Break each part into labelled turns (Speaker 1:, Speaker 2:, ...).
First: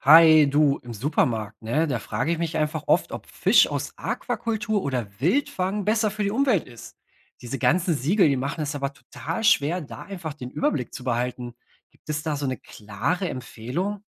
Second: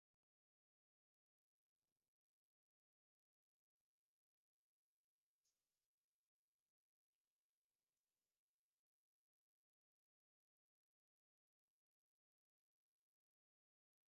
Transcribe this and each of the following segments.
Speaker 1: Hi, du, im Supermarkt, ne? Da frage ich mich einfach oft, ob Fisch aus Aquakultur oder Wildfang besser für die Umwelt ist. Diese ganzen Siegel, die machen es aber total schwer, da einfach den Überblick zu behalten. Gibt es da so eine klare Empfehlung?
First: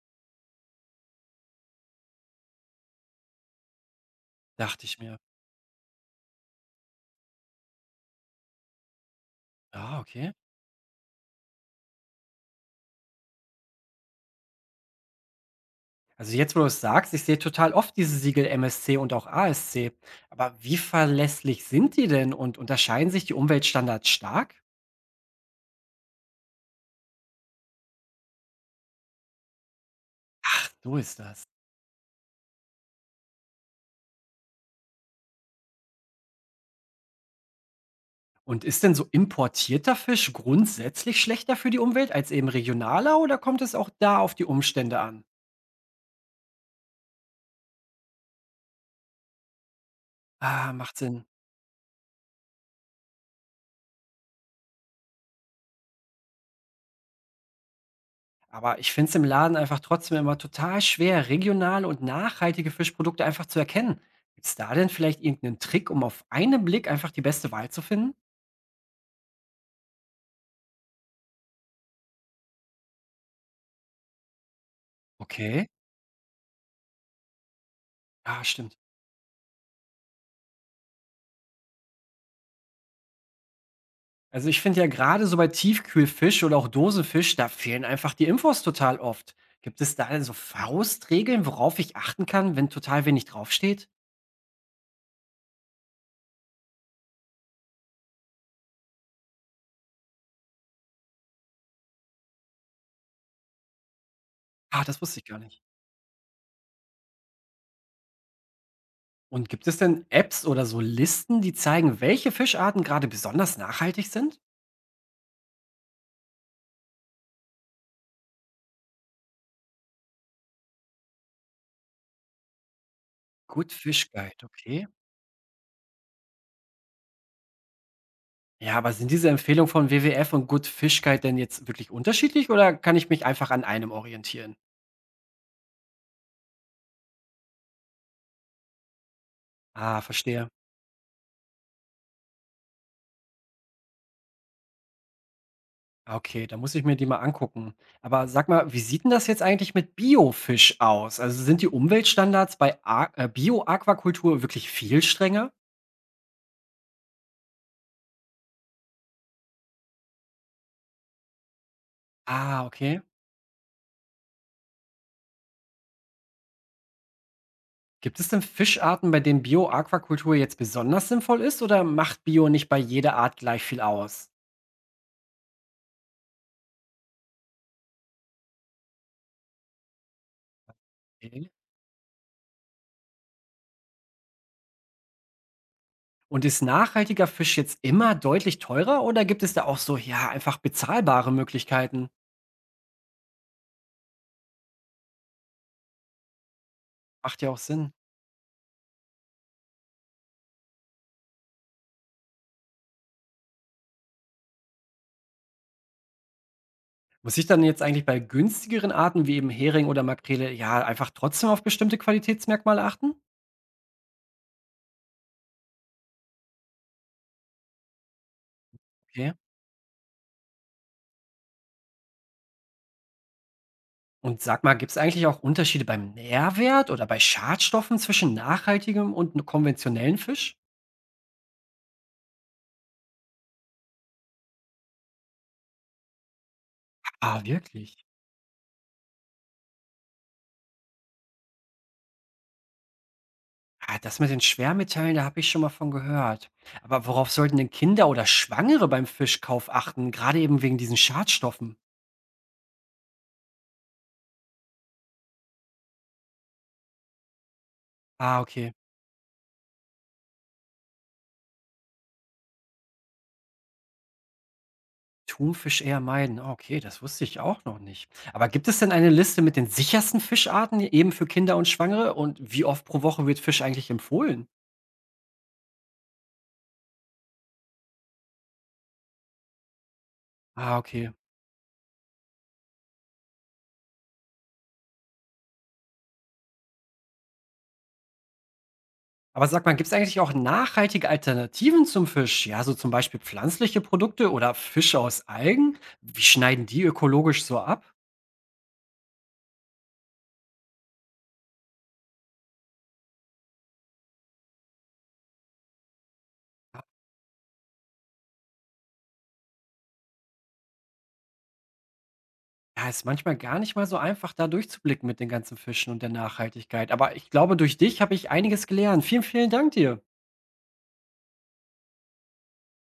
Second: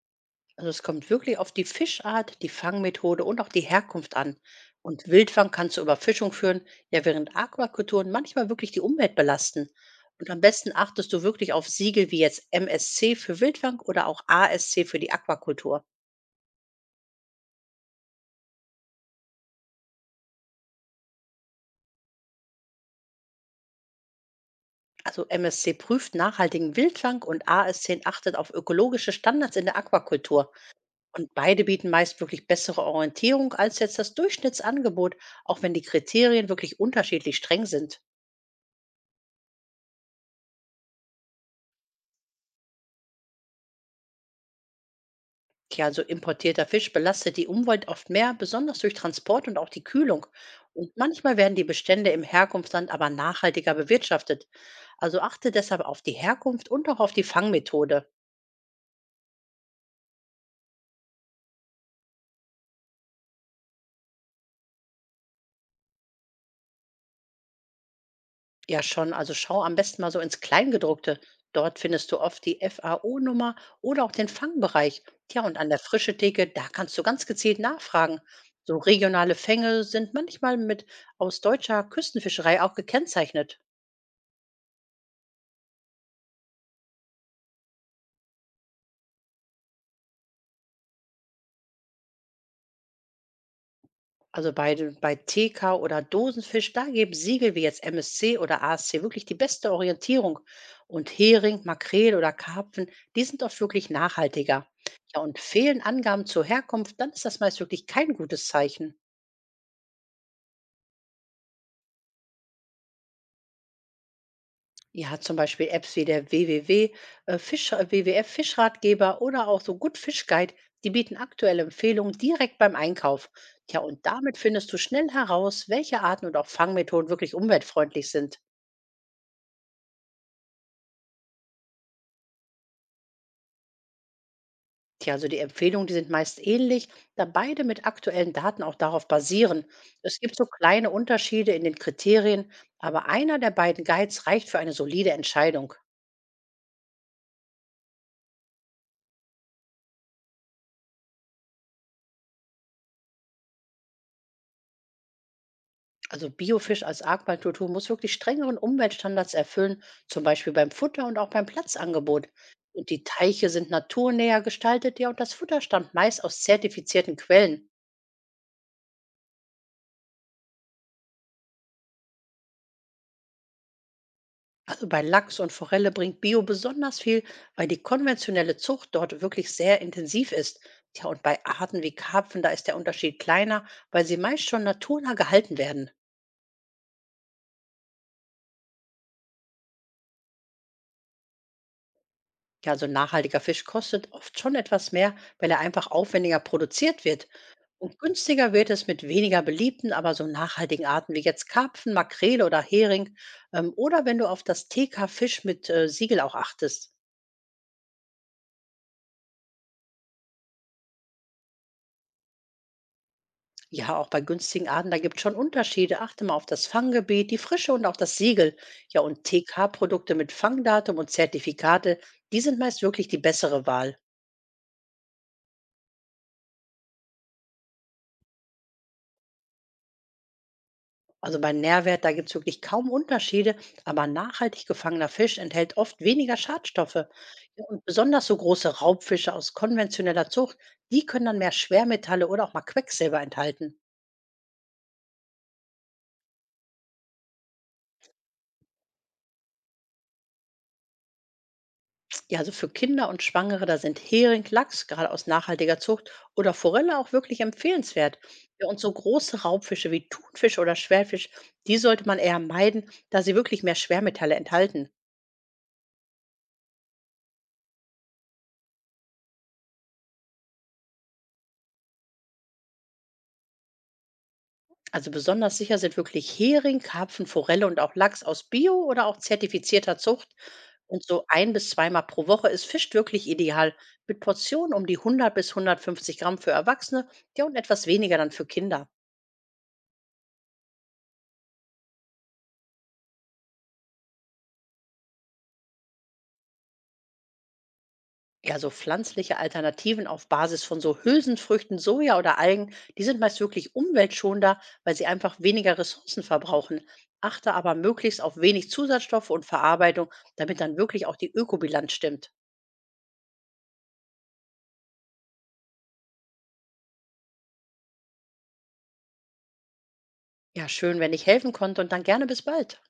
Speaker 2: Also es kommt wirklich auf die Fischart, die Fangmethode und auch die Herkunft an.
Speaker 1: Dachte ich
Speaker 2: Und
Speaker 1: mir.
Speaker 2: Wildfang kann zur Überfischung führen, ja, während Aquakulturen manchmal wirklich die Umwelt belasten.
Speaker 1: Ja,
Speaker 2: Und
Speaker 1: okay.
Speaker 2: am besten achtest du wirklich auf Siegel wie jetzt MSC für Wildfang oder auch ASC für die Aquakultur.
Speaker 1: Also jetzt, wo du es sagst, ich sehe total oft diese Siegel MSC und auch ASC. Aber wie verlässlich sind die denn und unterscheiden sich die Umweltstandards stark?
Speaker 2: Also MSC prüft nachhaltigen Wildfang und ASC achtet auf ökologische Standards in der Aquakultur.
Speaker 1: Ach, so ist
Speaker 2: Und
Speaker 1: das.
Speaker 2: beide bieten meist wirklich bessere Orientierung als jetzt das Durchschnittsangebot, auch wenn die Kriterien wirklich unterschiedlich streng sind.
Speaker 1: Und ist denn so importierter Fisch grundsätzlich schlechter für die Umwelt als eben regionaler oder kommt es auch da auf die Umstände an?
Speaker 2: Tja, so importierter Fisch belastet die Umwelt oft mehr, besonders durch Transport und auch die Kühlung.
Speaker 1: Ah,
Speaker 2: Und
Speaker 1: macht Sinn.
Speaker 2: manchmal werden die Bestände im Herkunftsland aber nachhaltiger bewirtschaftet. Also achte deshalb auf die Herkunft und auch auf die Fangmethode.
Speaker 1: Aber ich finde es im Laden einfach trotzdem immer total schwer, regionale und nachhaltige Fischprodukte einfach zu erkennen. Gibt es da denn vielleicht irgendeinen Trick, um auf einen Blick einfach die beste Wahl zu finden?
Speaker 2: Ja, schon, also schau am besten mal so ins Kleingedruckte. Dort findest du oft die FAO-Nummer oder auch den Fangbereich. Tja, und an
Speaker 1: Okay.
Speaker 2: der frische Theke, da kannst du ganz gezielt nachfragen.
Speaker 1: Ja,
Speaker 2: So
Speaker 1: stimmt.
Speaker 2: regionale Fänge sind manchmal mit aus deutscher Küstenfischerei auch gekennzeichnet.
Speaker 1: Also ich finde ja gerade so bei Tiefkühlfisch oder auch Dosenfisch, da fehlen einfach die Infos total oft. Gibt es da denn so Faustregeln, worauf ich achten kann, wenn total wenig draufsteht?
Speaker 2: Also bei TK oder Dosenfisch, da geben Siegel wie jetzt MSC oder ASC wirklich die beste Orientierung. Und Hering, Makrele oder Karpfen, die sind oft wirklich nachhaltiger.
Speaker 1: Ah, das
Speaker 2: Ja,
Speaker 1: wusste ich
Speaker 2: und
Speaker 1: gar nicht.
Speaker 2: fehlen Angaben zur Herkunft, dann ist das meist wirklich kein gutes Zeichen.
Speaker 1: Und gibt es denn Apps oder so Listen, die zeigen, welche Fischarten gerade besonders nachhaltig sind?
Speaker 2: Ja, zum Beispiel Apps wie der WWF Fischratgeber oder auch so Good Fish Guide, die bieten aktuelle Empfehlungen direkt beim Einkauf.
Speaker 1: Good
Speaker 2: Ja, und
Speaker 1: Fish
Speaker 2: damit
Speaker 1: Guide,
Speaker 2: findest du
Speaker 1: okay.
Speaker 2: schnell heraus, welche Arten und auch Fangmethoden wirklich umweltfreundlich sind.
Speaker 1: Ja, aber sind diese Empfehlungen von WWF und Good Fish Guide denn jetzt wirklich unterschiedlich oder kann ich mich einfach an einem orientieren?
Speaker 2: Tja, also die Empfehlungen, die sind meist ähnlich, da beide mit aktuellen Daten auch darauf basieren.
Speaker 1: Ah,
Speaker 2: Es gibt so
Speaker 1: verstehe.
Speaker 2: kleine Unterschiede in den Kriterien, aber einer der beiden Guides reicht für eine solide Entscheidung.
Speaker 1: Ah, okay, da muss ich mir die mal angucken. Aber sag mal, wie sieht denn das jetzt eigentlich mit Biofisch aus? Also sind die Umweltstandards bei Bio-Aquakultur wirklich viel strenger?
Speaker 2: Also Biofisch als Aquakultur muss wirklich strengeren Umweltstandards erfüllen, zum Beispiel beim Futter und auch beim Platzangebot.
Speaker 1: Ah,
Speaker 2: Und
Speaker 1: okay.
Speaker 2: die Teiche sind naturnäher gestaltet, ja, und das Futter stammt meist aus zertifizierten Quellen.
Speaker 1: Gibt es denn Fischarten, bei denen Bio-Aquakultur jetzt besonders sinnvoll ist oder macht Bio nicht bei jeder Art gleich viel aus?
Speaker 2: Also bei Lachs und Forelle bringt Bio besonders viel, weil die konventionelle Zucht dort wirklich sehr intensiv ist. Tja, und bei
Speaker 1: Mhm.
Speaker 2: Arten wie Karpfen, da ist der Unterschied kleiner, weil sie meist schon naturnah gehalten werden.
Speaker 1: Und ist nachhaltiger Fisch jetzt immer deutlich teurer oder gibt es da auch so, ja, einfach bezahlbare Möglichkeiten?
Speaker 2: Ja, so ein nachhaltiger Fisch kostet oft schon etwas mehr, weil er einfach aufwendiger produziert wird.
Speaker 1: Macht ja auch Sinn.
Speaker 2: Und günstiger wird es mit weniger beliebten, aber so nachhaltigen Arten wie jetzt Karpfen, Makrele oder Hering. Oder wenn du auf das TK-Fisch mit Siegel auch achtest.
Speaker 1: Muss ich dann jetzt eigentlich bei günstigeren Arten wie eben Hering oder Makrele ja einfach trotzdem auf bestimmte Qualitätsmerkmale achten?
Speaker 2: Ja, auch bei günstigen Arten, da gibt es schon Unterschiede. Achte mal auf das Fanggebiet, die Frische und auch das Siegel. Ja, und
Speaker 1: Okay.
Speaker 2: TK-Produkte mit Fangdatum und Zertifikate, die sind meist wirklich die bessere Wahl.
Speaker 1: Und sag mal, gibt es eigentlich auch Unterschiede beim Nährwert oder bei Schadstoffen zwischen nachhaltigem und konventionellen Fisch?
Speaker 2: Also bei Nährwert, da gibt es wirklich kaum Unterschiede, aber nachhaltig gefangener Fisch enthält oft weniger Schadstoffe.
Speaker 1: Ah,
Speaker 2: Ja, und
Speaker 1: wirklich?
Speaker 2: besonders so große Raubfische aus konventioneller Zucht, die können dann mehr Schwermetalle oder auch mal Quecksilber enthalten.
Speaker 1: Ah, das mit den Schwermetallen, da habe ich schon mal von gehört. Aber worauf sollten denn Kinder oder Schwangere beim Fischkauf achten? Gerade eben wegen diesen Schadstoffen.
Speaker 2: Ja, also für Kinder und Schwangere, da sind Hering, Lachs, gerade aus nachhaltiger Zucht, oder Forelle auch wirklich empfehlenswert.
Speaker 1: Ah,
Speaker 2: Ja,
Speaker 1: okay.
Speaker 2: und so große Raubfische wie Thunfisch oder Schwertfisch, die sollte man eher meiden, da sie wirklich mehr Schwermetalle enthalten.
Speaker 1: Thunfisch eher meiden. Ah, okay, das wusste ich auch noch nicht. Aber gibt es denn eine Liste mit den sichersten Fischarten, eben für Kinder und Schwangere? Und wie oft pro Woche wird Fisch eigentlich empfohlen?
Speaker 2: Also besonders sicher sind wirklich Hering, Karpfen, Forelle und auch Lachs aus Bio- oder auch zertifizierter Zucht.
Speaker 1: Ah,
Speaker 2: Und
Speaker 1: okay.
Speaker 2: so ein bis zweimal pro Woche ist Fisch wirklich ideal, mit Portionen um die 100 bis 150 Gramm für Erwachsene, ja und etwas weniger dann für Kinder.
Speaker 1: Aber sag mal, gibt es eigentlich auch nachhaltige Alternativen zum Fisch? Ja, so zum Beispiel pflanzliche Produkte oder Fische aus Algen? Wie schneiden die ökologisch so ab?
Speaker 2: Ja, so pflanzliche Alternativen auf Basis von so Hülsenfrüchten, Soja oder Algen, die sind meist wirklich umweltschonender, weil sie einfach weniger Ressourcen verbrauchen. Achte aber möglichst auf wenig Zusatzstoffe und Verarbeitung, damit dann wirklich auch die Ökobilanz stimmt.
Speaker 1: Ja, ist manchmal gar nicht mal so einfach, da durchzublicken mit den ganzen Fischen und der Nachhaltigkeit. Aber ich glaube, durch dich habe ich einiges gelernt. Vielen, vielen Dank dir.
Speaker 2: Ja, schön, wenn ich helfen konnte und dann gerne bis bald.